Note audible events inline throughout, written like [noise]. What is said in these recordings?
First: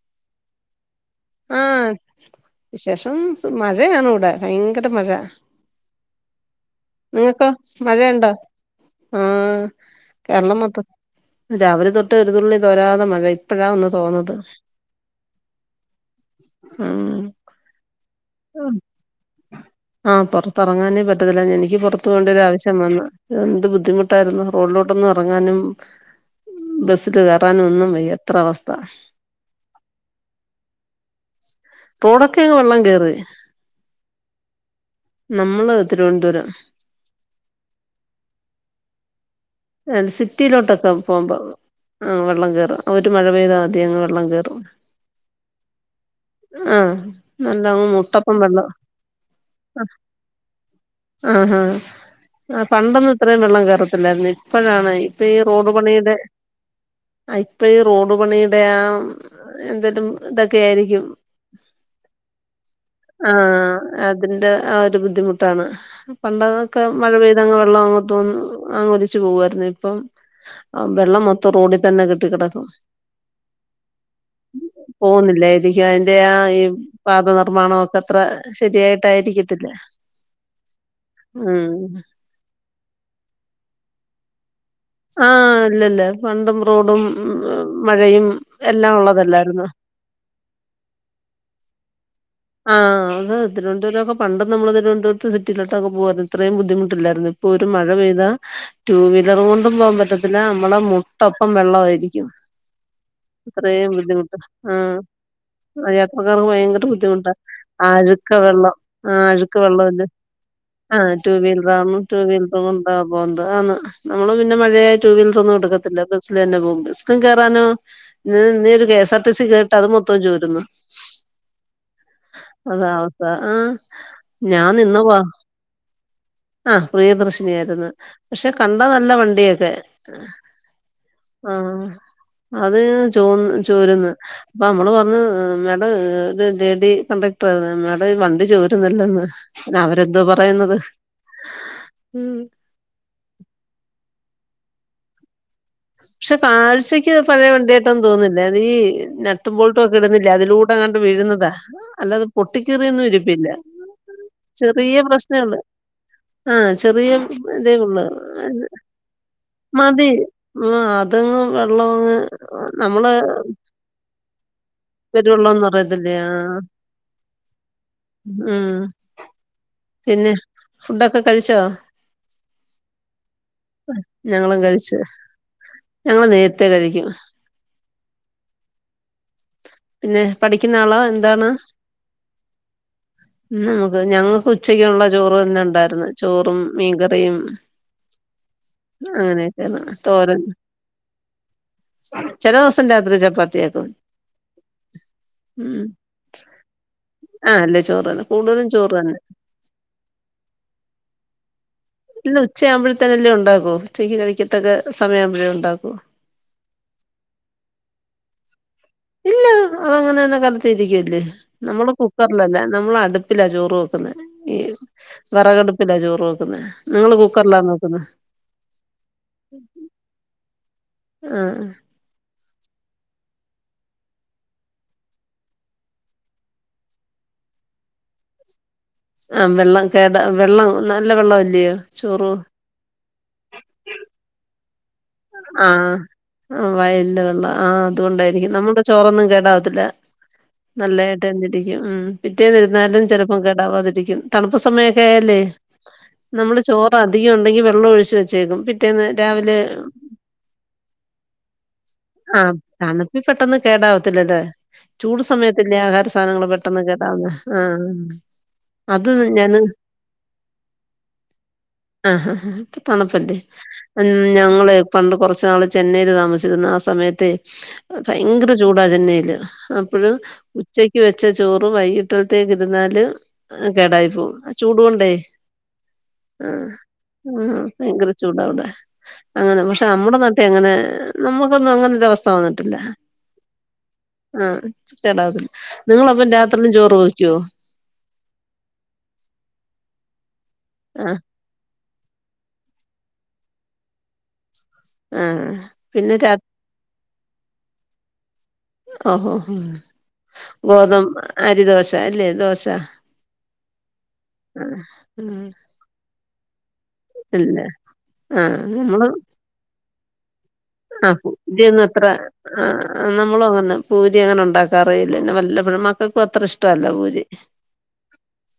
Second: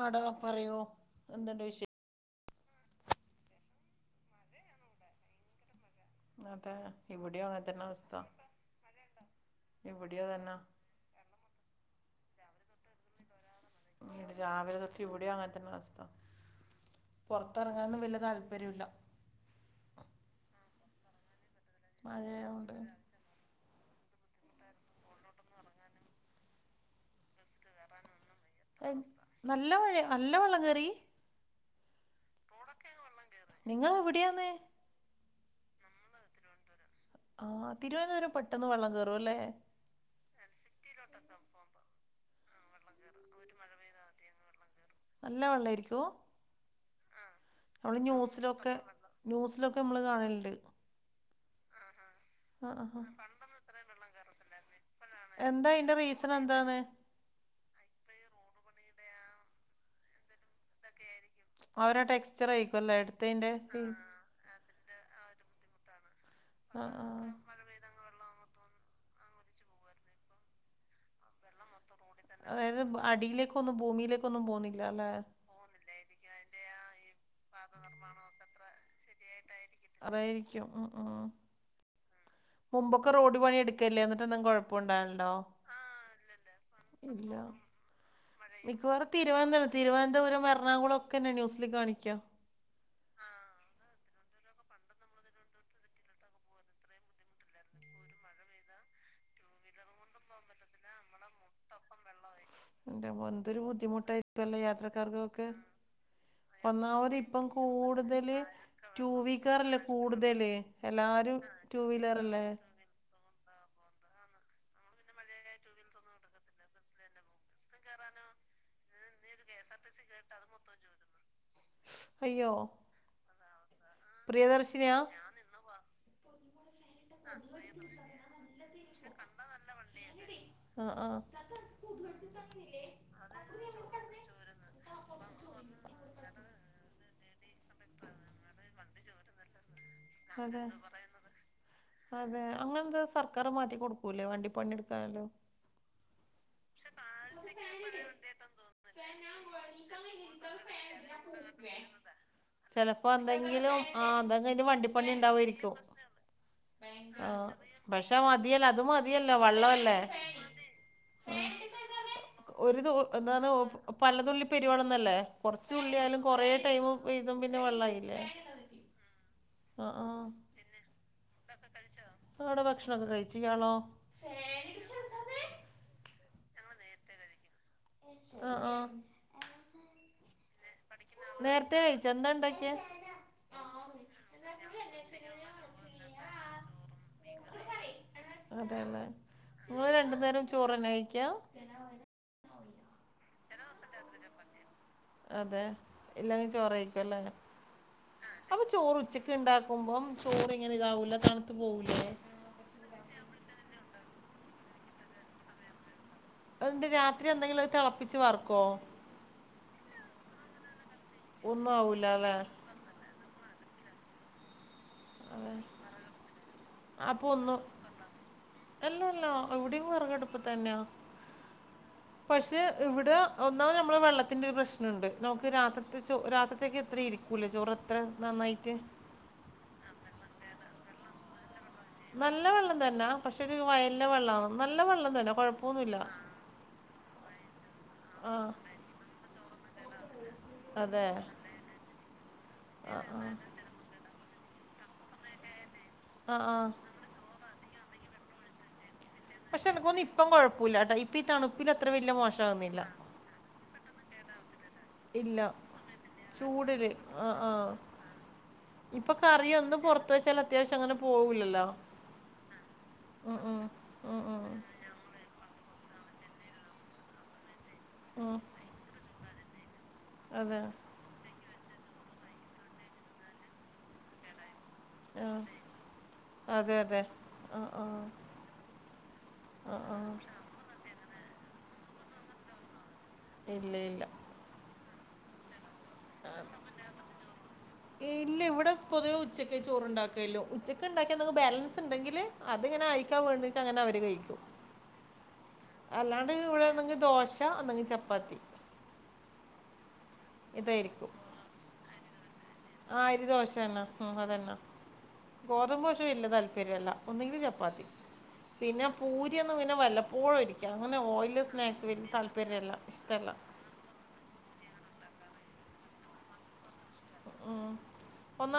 ആടാ പറയൂ. എന്തുണ്ട് വിശേഷം ആഹ് വിശേഷം സു മഴയാണ് ഇവടെ ഭയങ്കര മഴ. അതെ. ഇവിടെയും നിങ്ങക്ക് അങ്ങനെ തന്നെ മഴ അവസ്ഥ ഇണ്ടോ? ആഹ് ഇവിടെയോ തന്നെ കേര്ളം മൊത്തം രാവിലെ തൊട്ട് ഒരുതുള്ളി തോരാതെ മഴ ഇപ്പഴാ ഒന്ന് തോന്നത് രാവിലെ തൊട്ട് ഇവിടിം അങ്ങൻ തന്നേ അവസ്ഥ ഉം പൊറ ത്തറങ്ങാനും വല്ല്യ താല്പര്യല്ല. ആഹ് പൊറത്തെറങ്ങാനേ പറ്റത്തില്ല എനിക്ക് പൊറത്തു പോണ്ട ഒര മഴയായോണ്ട് ആവശ്യം വന്നു. എന്ത് ബുദ്ധിമുട്ടായിരുന്നു റോഡിലോട്ടൊന്ന് എറങ്ങാനും ബസ്സില് കേറാനും ഒന്നും വയ്യ. അത്ര അവസ്ഥ അയ് നല്ല മഴയാ നല്ല വെള്ളം കേറി? തൊടൊക്കെങ് വെള്ളം കേറി നിങ്ങൾ എവിടെയാന്ന് ന്നമ്മള് തിരുവൻന്തുരം. ആഹ് തിരുവനന്തപുരം പെട്ടെന്ന് വെള്ളം കേറു അല്ലേ. സിറ്റിയിലോട്ടൊക്കെ പോകുമ്പോ ആഹ് വെള്ളം കേറും ഒര് മഴ പെയ്താ ആദ്യം ള്ളം കേറും. നല്ല വള്ളായിരിക്കൊ ആഹ് ഉം നല്ലങ്ങ് നമ്മള് മുട്ടപ്പം വെള്ളം ന്യൂസിലൊക്കെ ന്യൂസിലൊക്കെ അമ്മള് കാണല്ണ്ട്. ആഹ് ഹാ ആ പണ്ടൊന്നും ആ ഇത്രേം വെള്ളം കേറത്തില്ലായിരുന്നു ഇ പ്പഴാണ് ഇപ്പ ഈ എന്താ റോഡ് അതിന്റെ പണീടെ റീസൺ എന്താണ് ആഹ് ഇപ്പ ഈ റോഡ് പണിയുടെ ആ എന്തേലും ഇതൊക്കെ ആയിരിക്കും അവരെ ടെക്സ്ചർ ആയിരിക്കും അല്ലേ എടുത്തതിന്റെ ആഹ് അ തിന്റെ ആ ഒരു ബുദ്ധിമുട്ടാണ്. പണ്ടതൊക്കെ ആ മഴ ആ പെയ്തങ്ങ് വെള്ളം അങ്ങു തോന്ന് അങ്ങ് ഒലി ച്ച് പോകുവായിരുന്നു. ഇപ്പം വെള്ളം മൊത്തോം റോഡി തന്നെ കെടി ട്ടി കെടക്കും അതായത് അടിയിലേക്കൊന്നും ഭൂമിയിലേക്കൊന്നും പോന്നില്ല അല്ലെ പോകുന്നില്ലായിരിക്കും. അതിന്റെ ആ ഈ പാത നിർമ്മാണോക്ക അത്ര ശരിയായിട്ടായിരിക്കത്തില്ല. അതായിരിക്കും ഉം ഉം മുമ്പൊക്കെ റോഡ് പണി എടുക്കേല്ലേ എന്നിട്ടൊന്നും കൊഴ ആഹ് ഇല്ലല്ല പണ്ടും റോഡും ഇല്ല മഴയും എല്ലാം മിക്കവാറും ഉള്ളതല്ലാരുന്നോ. തിരുവനന്തപുരം തിരുവനന്തപുരം, എറണാകുളം. ഒക്കെ ഇന്ന് ന്യൂസില് കാണിക്കാ. ആഹ് അത് തിരുവനന്തപുരോക്ക പണ്ട് നമ്മള് തിരുവന്തപുരത്ത് സിറ്റീലോട്ടക്ക പോവാർന്ന് ഇത്രയും ബുദ്ധിമുട്ടില്ലാർന്ന്. ഇപ്പൊ ഒരു മഴ പെയ്താ ടൂ വീലർ കൊണ്ടും പോകാൻ പറ്റത്തില്ല. അമ്മളെ മുട്ടൊപ്പം വെള്ളമായിരികും. എന്റമ്മോ എന്തൊരു ബുദ്ധിമുട്ടാ ബുദ്ധിമുട്ട് ഇപ്പോൾ ഉള്ള യാത്രക്കാർക്കൊക്കെ ആഹ് യാത്രക്കാർക്ക് ഭയങ്കര ഒന്നാമത് ബുദ്ധിമുട്ട്. വെ ഇപ്പം അഴ്‌ക്ക കൂടുതല് വെള്ളം ടു ആഹ് അഴ്‌ക്ക വീലറല്ലേ വെള്ളാത് കൂടുതല് ആഹ് ടു എല്ലാരും വീലർ ആകുമ്പോ ടു വീലറല്ലേ വീലറ് കൊണ്ടാ പോകുന്നത്. അതാണ് നമ്മള് പിന്നെ മഴായാ ടു വീലറ് ഒന്നും എടുക്കത്തില്ല. ബസ്സില് തന്നെ പോകും. ബെസ്ക്കും കേറാനോ നീ ഇനി ഒരു കെ എസ്ആർ ടി സി കേറീട്ട് അത് മൊത്തോം ചോരുന്നു. അയ്യോ അതാ അവസ്ഥ ആഹ്. ഞാൻ പ്രിയദർശിനിയാ നിന്ന് വാ ഞാൻ നിന്നും ആഹ് പ്രിയദർശിനി ആയിരുന്നു. പക്ഷെ കണ്ട നല്ല വണ്ടിയൊക്കെയാ ആഹ് ആഹ് ആഹ് അത് ചോന്ന് ചോരുന്ന്. അപ്പൊ അമ്മള് പറഞ്ഞു മേ [unintelligible] ഇതി കണ്ടക്ടർ ആയിരുന്നു. ഞാൻ പറഞ്ഞു വണ്ടി ചോരുന്നില്ലന്ന്. പിന്നെ അവരെന്തോ അതെ പറയുന്നത്. [inaudible] അതെ അങ്ങനെന്താ സർക്കാർ മാറ്റി കൊടുക്കൂല്ലേ വണ്ടി പണി എടുക്കാന്. പക്ഷെ കാഴ്ചക്ക് പഴയ വണ്ടിയായിട്ടൊന്നും തോന്നുന്നില്ല അതീ നട്ടും ബോൾട്ടൊക്കേ ഇടുന്നില്ലേ അതിലൂ പൊട്ടിക്കേറിയൊന്നും ചെലപ്പോ ഇരിപ്പില്ല എന്തെങ്കിലും ആഹ് എന്തെങ്കിലും വണ്ടി ചെറിയ പണി പ്രശ്നേള്ളു ഉണ്ടാവോയിരിക്കും. ആഹ് ചെറിയ ആഹ് ഇതേ ഉള്ളു പക്ഷെ മതിയല്ലേ അത് മതിയല്ലോ വള്ളമല്ലേ. മതി ആഹ് അതങ്ങ് വെള്ളമങ്ങ് ഒരു ജോ നമ്മള് എന്താണ് പല തുള്ളി പെരു വെള്ളംന്നല്ലേ. വരുള്ളൂന്ന് കൊറച്ച് അറിയത്തില്ലേ തുള്ളിയായാലും ആ കൊറേ ടൈമ് പെയ്തും പിന്നെ വെള്ളായില്ലേ. മ്ഹ് ആഹ് ആഹ് ഫുഡൊക്കെ കഴി ഫുഡ്ക്കെ കഴിച്ചോ ഇവ്ടെ ഭക്ഷണൊക്കെ കഴിച്ച് ഇയാളോ? ഞങ്ങളും എ കഴിച്ച് ഞങ്ങള് നേരത്തേ കഴിക്കും. ആഹ് ആഹ് പിന്നെ പഠിക്കുന്ന ആളാ എന്താണ്. നേരത്തെ കഴിച്ചോ എന്താ ഉണ്ടാക്കിയേ നമുക്ക് ഞങ്ങക്ക് ഉച്ചക്കൊള്ള ചോറ് തന്നെ ഉണ്ടായിര്ന്ന്. ചോറും മീൻകറിയും. അതെയല്ലേ അങ്ങനെയൊക്കെയാണ് നിങ്ങള് രണ്ടു തോരൻ നേരം ചോറ്ന്നെ കഴിക്കാം. ചില ദിവസം രാത്രി ചപ്പാത്തിയാക്കും. അതെ ഉം ഇല്ലെങ്കിൽ ചോറ് യായിരിക്കുല്ലെ. ആ അല്ല ചോറ് തന്നെ അപ്പൊ കൂടുതലും ചോറ് തന്നെ ഉച്ചക്ക് ഉണ്ടാക്ക ക്കുമ്പം ചോറ് ഇങ്ങനെ ഇതാവൂല്ലെ തണുത്ത് പോകൂലേ? ഇന്ന ഉച്ച ആകുമ്പോഴത്തന്നെല്ലേ ഉണ്ടാക്കൂ ഉച്ചക്ക് കിഴിക്കത്തൊക്കെ സമയംവുമ്പോഴേ ഉണ്ടാക്കു. എന്തരു രാത്രി എന്തെങ്കിലും അത് തിളപ്പിച്ച് വർക്കോ? ഇല്ല അതങ്ങനെത്തന്നെ കാലത്തിൽ ഇരിക്കല്ലേ ഒന്നും നമ്മള് ആവൂല അല്ലേ കുക്കറിലല്ല. നമ്മള് അടുപ്പില ചോറ് വെക്കുന്ന. ഈ വിറകടുപ്പില്ലാ ചോറ് വെക്കുന്നത്. നിങ്ങൾ അപ്പൊ ഒന്നും കുക്കറിലാനോ വെയ്ക്കുന്ന. അല്ലല്ല ഇവിടെയും വെറകടുപ്പ് തന്നെയാ ആഹ് പക്ഷേ ഇവിടേ ഒന്നാമത് നമ്മൾ വെള്ളത്തിൻ്റെ ഒരു പ്രശ്നം ഉണ്ട് നമുക്ക് രാത്രിത്തെ ചോ രാത്രിത്തേക്ക് ഇത്രെ ഇരി ക്കൂല്ല ചോറ് അത്ര നന്നായിട്ട് ആഹ് വെള്ളം കേട വെള്ളം നല്ല വെള്ളം അല്ലയോ നല്ല വെള്ളം തന്നാ പക്ഷെ ഒരു വയലിലെ വെള്ളാവും നല്ല വെള്ളം തന്നെ ആഹ് കുഴപ്പമൊന്നുമില്ല വയലിലെവെള്ളാവു ആഹ് വയലിലെ വെള്ളം ആഹ് ആ അതുകൊണ്ടായിരിക്കും നമ്മുടെ ചോറൊന്നും കേടാവത്തില്ല അതെ നല്ലതായിട്ട് തന്നെ ഇരിക്കും ഉം പിറ്റേന്നിരുന്നാലും ചിലപ്പം കേടാവാതിരിക്കും തണുപ്പ് സമയവൊക്കെ ആയാല്ലേ ആ നമ്മള് ആ ചോറ് അധികം ഉണ്ടെങ്കി വെള്ളം ഒഴിച്ച് വെച്ചേക്കും പി റ്റേന്ന് രാവിലെ പക്ഷെ എനിക്ക് തോന്ന്‌ ഇപ്പം കുഴപ്പവില്ല കേട്ടാ ഇപ്പ ഈ തണുപ്പിൽ അത്ര വല്യ ആഹ് തണുപ്പിൽ പെട്ടന്ന് കേടാവത്തില്ലടെ ചൂട് ഇല്ല സമയത്തല്ലേ ആഹാര സാധനങ്ങള് പെട്ടെന്ന് ചൂടില് ആ കേടാവുന്നെ ആ ആഹ് അത് ഇപ്പൊ ഞാന് കറിയൊന്നും പുറത്ത് വെച്ചാൽ അത്യാവശ്യം അങ്ങനെ പോവൂല്ലല്ലോ ആഹ് ആഹ് അപ്പൊ തണുപ്പല്ലേ ഉം ഞങ്ങള് പണ്ട് കുറച്ച് നാള് ചെന്നൈൽ താമസിച്ചിരുന്നു ആ സമയത്തേ ഉം ഭയങ്കര ചൂടാ ചെന്നൈയില് അപ്പഴ്‌ അതെ ഉച്ച ക്ക് വെച്ച ചോറ് വൈകിട്ടിത്തേക്ക് ഇരുന്നാല് കേടായി പോകും ആ ചൂടു കൊണ്ടേ ആ ആഹ് അതെ അതെ ആ ആഹ് ആ ഭയങ്കര ചൂടാ അവിടെ അങ്ങനെ മ ആ ആ റ്റേ അങ്ങനെ നമ്മുക്കൊന്നും അങ്ങനെ ഒരവസ്ഥ വന്നിട്ടില്ല ഇല്ല ഇല്ല ആഹ് കേടാവും നിങ്ങള് അപ്പം രാത്രിയിലും ചോറ് വെക്കുവോ ഇല്ല ഇവിടെ പൊതുവെ ഉച്ചക്കേ ചോറുണ്ടാക്കലൊള്ളു ഉച്ചക്ക് ആഹ് ഉണ്ടാക്കിയയത് ബാലൻസ് ഉണ്ടെങ്കില് അതിങ്ങനെ ആർക്കാ വേണ്ടേച്ചാ അങ്ങനെ അവര് കഴിക്കും ആഹ് പിന്നെ അല്ലാണ്ട് രാ ഇവിടെ ഒന്നെങ്കിൽ ദോശ ഒന്നെങ്കിൽ ചപ്പാത്തി ഓഹോ ഹോ ഇതായിരിക്കും അല്ലേ ദോശ ആഹ് അരി ദോശ തന്നാ ഉ അതന്നാ ആഹ് ഉം ഗോതമ്പ് ദോശ വല്യ താല്പര്യവല്ല ഒന്നെങ്കില് ഇല്ല ചപ്പാത്തി ആഹ് പിന്നെ നമ്മള് പൂരി യൊക്കെ പിന്നെ വല്ലപ്പോഴും ഒരിക്കൽ അങ്ങനെ ആഹ് ഓയിലി സ്നാക്സ് പൂരിയൊന്നും അത്ര വലിയ താല്പര്യല്ല ആഹ് ഇഷ്ടല്ല നമ്മളും അങ്ങനെ പൂരി ഞാൻ അങ്ങനെ ഉണ്ടാക്കാറേയില്ല പിന്നെ വല്ലപ്പോഴും മക്കൾക്കും അത്ര ഇഷ് ടവല്ല പൂരി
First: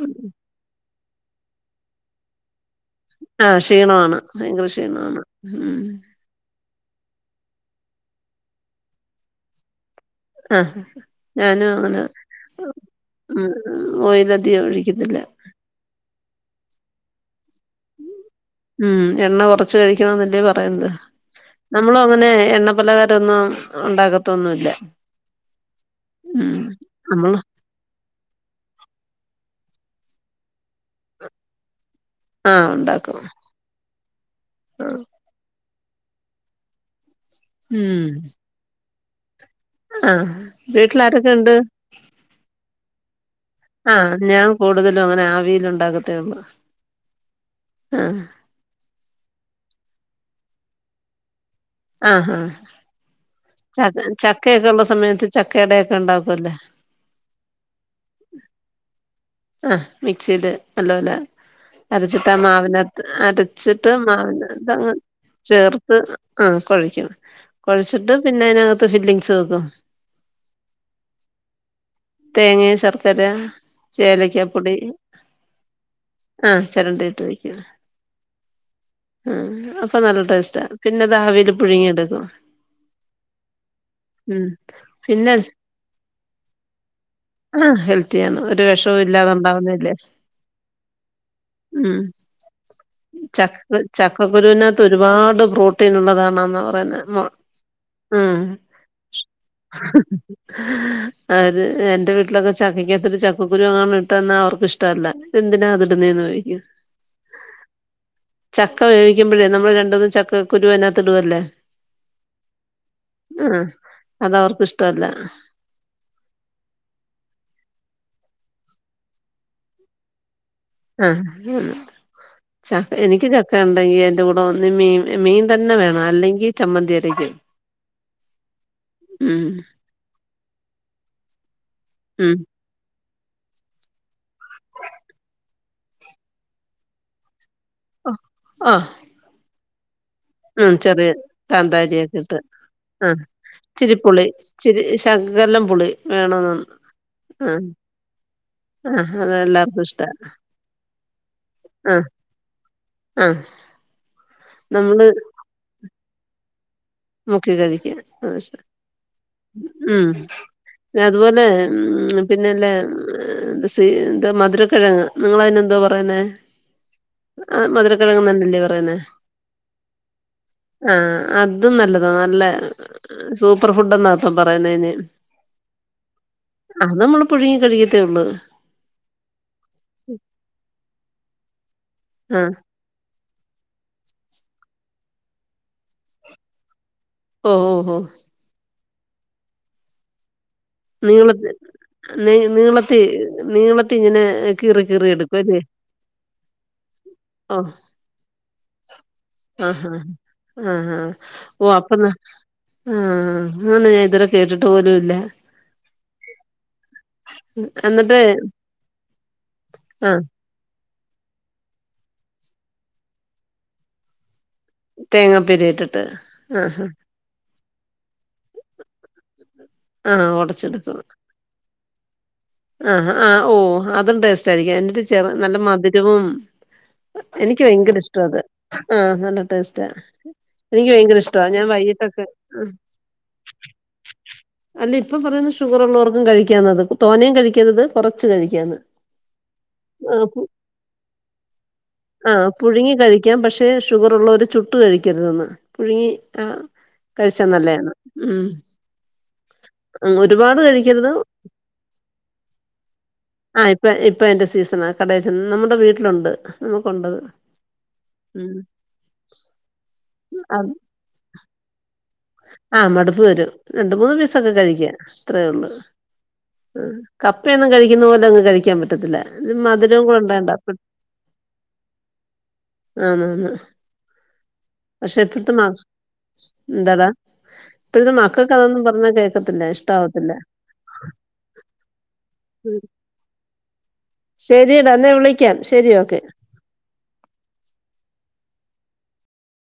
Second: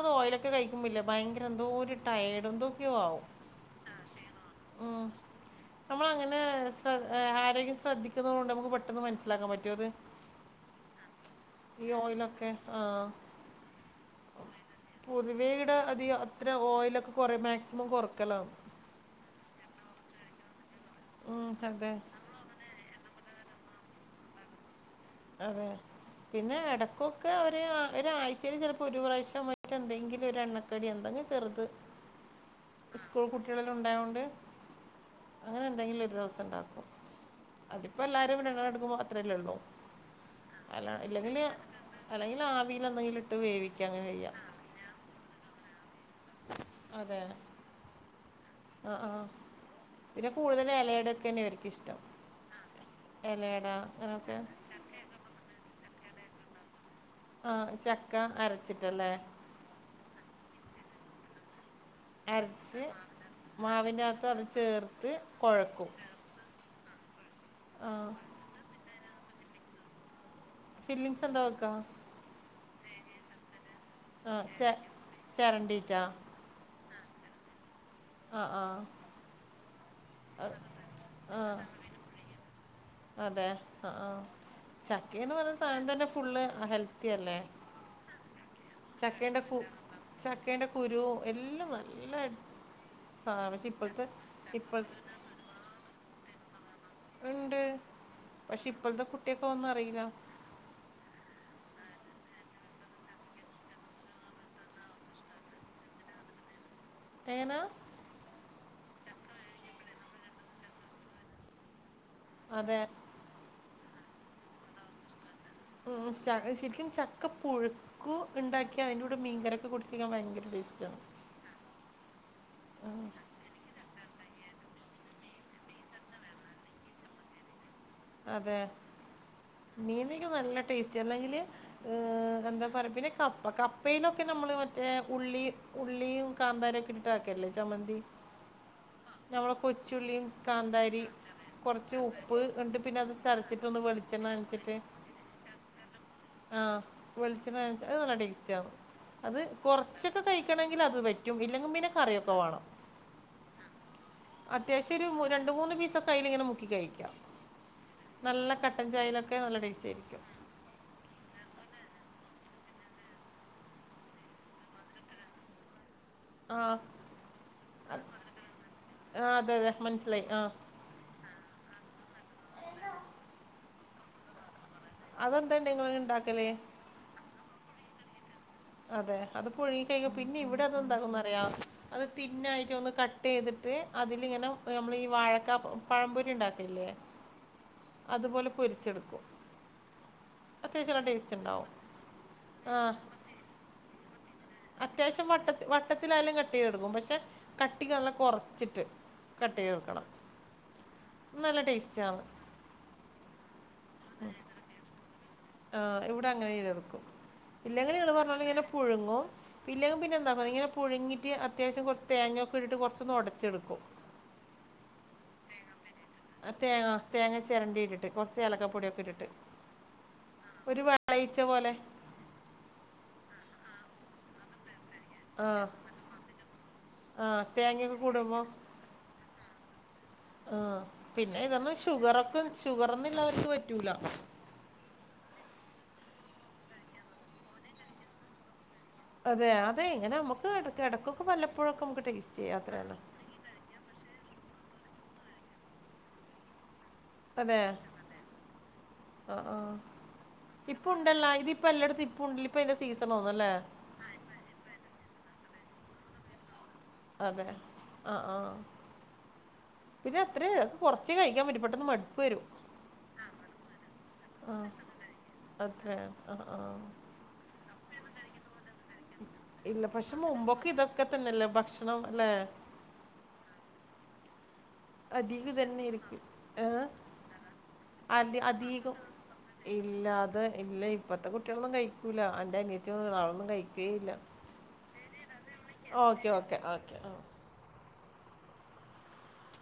ഉം ക്കെ കഴിക്കുമ്പോ ഇല്ലേ ഭയങ്കര എന്തോ ഒരു ടയേർഡ് എന്തോ ക്കും ആവും ആഹ് ആ ക്ഷീണമാണ് ഷീണം ഭയങ്കര ആവും ഉം ക്ഷീണമാണ് ഉം നമ്മൾ അങ്ങെനെ ആരോഗ്യം ശ്രദ്ധിക്കുന്നത് കൊണ്ട് നമുക്ക് പെട്ടെന്ന് മനസ്സിലാക്കാൻ പറ്റും അത് ആഹ് ഞാനും ഈ അങ്ങനെ ഉം ഓയിലധികം ഒഴിക്കത്തില്ല പൊതുവെ ഇവിടെ അതി അത്ര ഓയിലൊക്കെ കൊറ മാക്സിമം കൊറക്കലാ ഉം എണ്ണ കൊറച്ച് കഴിക്കണം എന്നല്ലേ പറയുന്നത് ഉം അതെ നമ്മളും അങ്ങനെ എണ്ണ പലഹാരവൊന്നും ഉണ്ടാകത്തൊന്നുവില്ല അതെ പിന്നെ എടക്കൊക്കെ നമ്മള് ഒര് ഒരാഴ്ചയില് ചിലപ്പോൾ ഒരു പ്രാവശ്യം മറ്റ് എന്തെങ്കിലും ഒരു എണ്ണക്കടി എന്തെങ്കിലും ചെറുത് ആഹ് ഉണ്ടാക്കും സ്കൂൾ കുട്ടികള് ഉണ്ടായോണ്ട് ആഹ് അങ്ങനെ എന്തെങ്കിലും ഒരു ദിവസം ഇണ്ടാക്കും അതിപ്പോം ഉം എല്ലാരും [unintelligible] മാത്രല്ലേ ഉള്ളൂ ആഹ് അല്ല വീട്ടിലാരൊക്കെ ഇല്ലെങ്കിൽ ഉണ്ട് അല്ലെങ്കിൽ ആവിയിൽ എന്തെങ്കിലും ഇട്ട് വേവിക്കും ആഹ് ഞാൻ കൂടുതലും അങ്ങനെ ആവിയിൽ ഉണ്ടാക്കത്തേ ഉള്ളു അതെ. ആഹ്. ആഹ് ആഹ് പിന്നെ കൂടുതൽ എലയടൊക്കെന്നെ ഇവര്ക്ക് ഇഷ് ആഹാ ചക് അങ്ങനെയൊക്കെ ചക്കയൊക്കെ ഉള്ള സമയത്ത് ചക്കേടെയൊക്കെ ഉണ്ടാക്കു അല്ലേ ആഹ് ചക്ക അരച്ചിട്ടല്ലേ. ആഹ് മിക്സെയ്ത് നല്ലോലെ അരച്ചിട്ടാ അരച്ച് മാവിനകത്ത് അരച്ചിട്ട് മാവിൻ്റെ അകത്ത് അത് മാവിനകത്തങ്ങ് ചേർത്ത് കുഴക്കും ചേർത്ത്. ആഹ് കൊഴക്കും. ആ കൊഴച്ചിട്ട് പിന്നെ അയിനകത്ത് ഫില്ലിങ്സ് വെക്കും. ഫില്ലിങ്ങ്സ് എന്താ വെക്കാ? തേങ്ങയും, ശർക്കര, ആ ചെ ചേലക്കാപ്പൊടി. ചിരണ്ടിയിട്ടാ ആഹ് ചെരണ്ടീട്ട് വയ്ക്കും. ആഹ് ആഹ്. ആഹ് അപ്പ നല്ല ടേസ്റ്റാ. പിന്നത് ആവീല് പുഴുങ്ങി എടുക്കും. അതെ അഹ്ആഹ് പിന്നെ ചക്കേന്ന് പറഞ്ഞ സാനം തന്നെ ഫുള്ള് ഹെൽത്തിയല്ലേ. ആ ഹെൽത്തിയാണ് ഒരു വിഷവും ഇല്ലാതെ ചക്കേന്റെ കു ഉണ്ടാവുന്നതല്ലേ ചക്കേന്റെ കുരു എല്ലം നല്ലെ. ചക് ചക്കക്കുരുനകത്ത് ഒരുപാട് പ്രോട്ടീൻ ഉള്ളതാണാന്നാ പറയുന്നെ. ന്നൊ ഉണ്ട് ഉം പക്ഷെ ഇപ്പോഴത്തെ കുട്ടിയൊക്കെ ഒന്നും അറിയില്ല ആര് എന്റെ വീട്ടിലൊക്കെ ചക്കക്കകത്തൊരു ചക്കക്കരു എങ്ങാണം ഇട്ട് തന്നാ അവർക്ക് ഇഷ്ട്ട അല്ല. ഇതെന്തിനാ അതിടുന്നേന്ന് ചോയ്ക്ക്യും. എങ്ങനാ? ചക്ക വേവിക്കുമ്പഴേ നമ്മള് രണ്ടൂന്ന് ചക്ക കുരുവൈനകത്ത് ഇടുവല്ലോ. അതെ. ആഹ് അതവർക്ക് ഇഷ്ട്ട അല്ല. ഓഹ് ശക ശരിക്കും ചക്കപ്പുഴു ക്കു ഇണ്ടാക്കിയാ അതിന്റൂടെ മീങ്കറിയൊക്കെ കൂട്ടിക്കഴിക്കാൻ ഭയങ്കര ടേസ്റ്റാ. ആഹ് ആന്ന് ച എനിക്ക് ചക്ക ഉണ്ടെങ്കി അയ്ന്റെ കൂടെ ഒന്ന് മീൻ, മീൻ തന്നെ വേണം അല്ലെങ്കി ചമ്മന്തി അരക്കും. അതെ. ഉം മീൻ ക്ക് നല്ല ടേസ്റ്റാ അല്ലെങ്കിൽ ഏഹ് ഉം. എന്താ പറ പിന്നെ കപ്പ കപ്പയിലൊക്കെ നമ്മൾ മറ്റേ ഉള്ളി ഉള്ളിയും കാന്താരിയൊക്കെ ഇട്ട് ട്ടാക്കല്ലേ ചമ്മന്തി ആഹ് ഞമ്മളെ കൊച്ചുള്ളിയും ഉം കാന്താരി ചെറിയ കൊർച്ച് കാന്താരിയൊക്കെ ഉപ്പ് ഇട്ട് ൺട്ട് അത് ആഹ് ചതച്ചിട്ടൊന്ന് ഇച്ചിരി പുളി വെളിച്ചണ്ണൻച്ചിട്ട് ഇച്ചിരി ശകലം പുളി വേണോന്ന് ആഹ്. ആഹ് വെളിച്ചെണ്ണൻച്ചാ അത് നല്ല ടേസ്റ്റാണ്. ആഹ് അത് എല്ലാർക്കും ഇഷ്ടാ കൊർച്ചൊക്കെ കഴിക്കണെങ്കിൽ അത് പറ്റും ഇല്ലെങ്കി പിന്നെ ആഹ് കറി യൊക്ക വാണം. ആഹ് നമ്മള് അത്യാവശ്യൊരു രണ്ട് മൂന്ന് പീസൊക്കെ അയ്ല്ങ്ങനെ മുക്കി കഴിക്കാം. മുക്കി കഴിക്കാം ആഹ് നല്ല ശ കട്ടൻ ചായയിലൊക്കെ നല്ല ടേസ്റ്റ് ഉം. ആയിരിക്കും പിന്നെ അതുപോലെ ഹ്മ് പിന്നെല്ലെ ഹ് സീ ദ് മധുരക്കിഴങ്ങ്. നിങ്ങളയ്ന് എന്തോ പറയുന്നേ? ആ ആഹ് മധുരക്കിഴങ്ങന്നാണ്ടല്ലേ പറയുന്നെ. ആ അതെ അതെ മനസ്സിലായി ആ ആഹ് അതും നല്ലതാ നല്ല ഹ് സൂപ്പർ ഫുഡെന്ന ഇപ്പം പറയുന്നയ്ന്. അതെന്താ ണ്ട് ഇങ്ങൾ ഇണ്ടാക്കല്. അത് നമ്മള് പുഴുങ്ങി കഴിക്കത്തേ ഉള്ള്. അതെ അത് പുഴുങ്ങി കഴിക്കും. പിന്നെ ഇവിടെ അതെന്താക്കുംന്ന്റിയോ അത് ആഹ് തിന്നായിറ്റൊന്ന് ക ട്ടെയ്തിട്ട് അതിലിങ്ങനെ നമ്മളീ വാഴക്കാപ്പം പഴംപൊരി ഇണ്ടാക്കൽല്ലേ? ഒ ഓഹ്. ഓഹ് അതുപോലെ പൊരിച്ചെടുക്കും അത്യാവശ്യം നല്ല ടേസ്റ്റ് നീളത്തി ഇണ്ടാവും നീ ആഹ് നീളത്തി നീളത്തി ഇങ്ങനെ കീറി കീറി അത്യാവശ്യം എടുക്കും അല്ലേ വട്ടത്തി വട്ടത്തിലായാലും കട്ട് ചെയ്തെടുക്കും പക്ഷെ ഓഹ് കട്ടികള് കൊറച്ചിട്ട് ആഹ് ആഹ് ആഹ് ആഹ് നല്ല ഓ അപ്പം നൽ ടേസ്റ്റാണ് ആഹ് അങ്ങനെ ഞാൻ ഇത് വരെ കേട്ടിട്ട് പോലും ഇല്ല ആഹ് ഇവടെ അങ്ങനെ ചെയ്തെടുക്കും ഇല്ലെങ്കിൽ നിങ്ങള് എന്നിട്ട് പറഞ്ഞ പോലിങ്ങനെ പുഴുങ്ങും ഇല്ലെങ്കി പിന്നെ ആഹ് എന്താക്ക ഇങ്ങനെ പുഴുങ്ങിട്ട് അത്യാവശ്യം കൊറച്ച് തേങ്ങയൊക്കെ ഇട്ട്ട്ട് കൊറച്ചൊന്ന് ഒടച്ചെടുക്കും തേങ്ങാപ്പീര ഇട്ടിട്ട് തേങ്ങ ആഹ് തേങ്ങ ചിരണ്ടി ഇട്ടിട്ട് കൊറച്ച് ഏലക്കാപ്പൊടിയൊക്കെ ഇട്ടിട്ട് ആഹ് ഒരു ഒടച്ചെടുക്കും വെളയിച്ച പോലെ ആഹ് ആഹ് ഓ അതും ടേസ്റ്റ് ആയിരിക്കും എന്നിട്ട് ചെർ ആ നല്ല മധുരവും ആ എനിക്ക് തേങ്ങയൊക്കെ ഭയങ്കര ഇഷ്ടാ കൂടുമ്പോ അത് ആഹ് നല്ല ടേസ്റ്റാ ആഹ് എനിക്ക് ഭയങ്കര ഇഷ്ട പിന്നെ ഞാൻ ഇതൊന്നും വൈകിട്ടൊക്കെ ഷുഗറൊക്കെ ആഹ് ഷുഗറൊന്നും ഇള്ളവർക്ക് പറ്റൂല അല്ലിപ്പൊ പറയുന്ന് ഷുഗർ ഉള്ളവർക്കും കഴിക്കാന്നത് തോനയും കഴിക്കര്ത് കൊറച്ച് കഴിക്കാന്ന് അതെ അതെ ഇങ്ങനെ ആഹ് പു അമ്മുക്ക് എടക്കൊക്കെ വല്ലപ്പോഴൊക്കെ അമ്മക് ആഹ് പുഴുങ്ങി കഴിക്കാം പക്ഷെ ഷുഗറുള്ളവര് ചുട്ട് കഴിക്കരുതെന്ന് പുഴുങ്ങി ആ കഴിച്ചാ നല്ലയാന്ന് ഉം ആഹ് ആഹ് ഉം ഒരുപാട് ഇപ്പ കഴിക്കരുത് ഉണ്ടല്ലാ ഇതിപ്പ എല്ലടത്തും ഇപ്പ ഉണ്ട് ഇപ്പ ഇതിന്റെ സീസണാന്നല്ലേ ആഹ് ഇപ്പ ഇപ്പ അതിന്റെ സീസണാ കടേചെന്ന നമ്മുടെ വീട്ടിലുണ്ട് നമ്മക്കൊണ്ട് അതെ ആഹ് ആഹ് പിന്നെ അത്ര അത് കൊറച്ചേ കഴിക്കാൻ പറ്റു പെട്ടെന്ന് മട് ആഹ് മടുപ്പ് വരും രണ്ട് മൂന്ന് പീസൊക്കെ കഴിക്കാം ഇത്രേ ഉള്ളൂ അത്രേ ആ ആ കപ്പയൊന്നും കഴിക്കുന്ന പോലങ്ങ് കഴിക്കാൻ പറ്റ് ഇല്ല പക്ഷെ മുമ്പൊക്കെ ഇതൊക്കെ തന്നെല്ലേ ഭക്ഷണം അല്ലെ ആന്നാന്ന് പക്ഷെ അധികം ഇപ്പത്തെ മക് ഇതന്നെയായിരിക്കും ഏ എന്താട ഇപ്പഴത്തെ അതി മക്കക്ക് അതൊന്നും അധികം പറഞ്ഞാ കേക്കത്തില്ല ഇല്ല ഇഷ്ടാവത്തില്ല അത് ഇല്ല ഇപ്പത്തെ കുട്ടികളൊന്നും കയിക്കൂല്ല എന്റെ അനിയത്തിയൊന്നും അവളൊന്നും കയിക്കേയില്ല ശരിയടാ അന്നെ വിളിക്കാം ശരി ഓക്കെ ഓക്കെ ഓക്കെ ആഹ്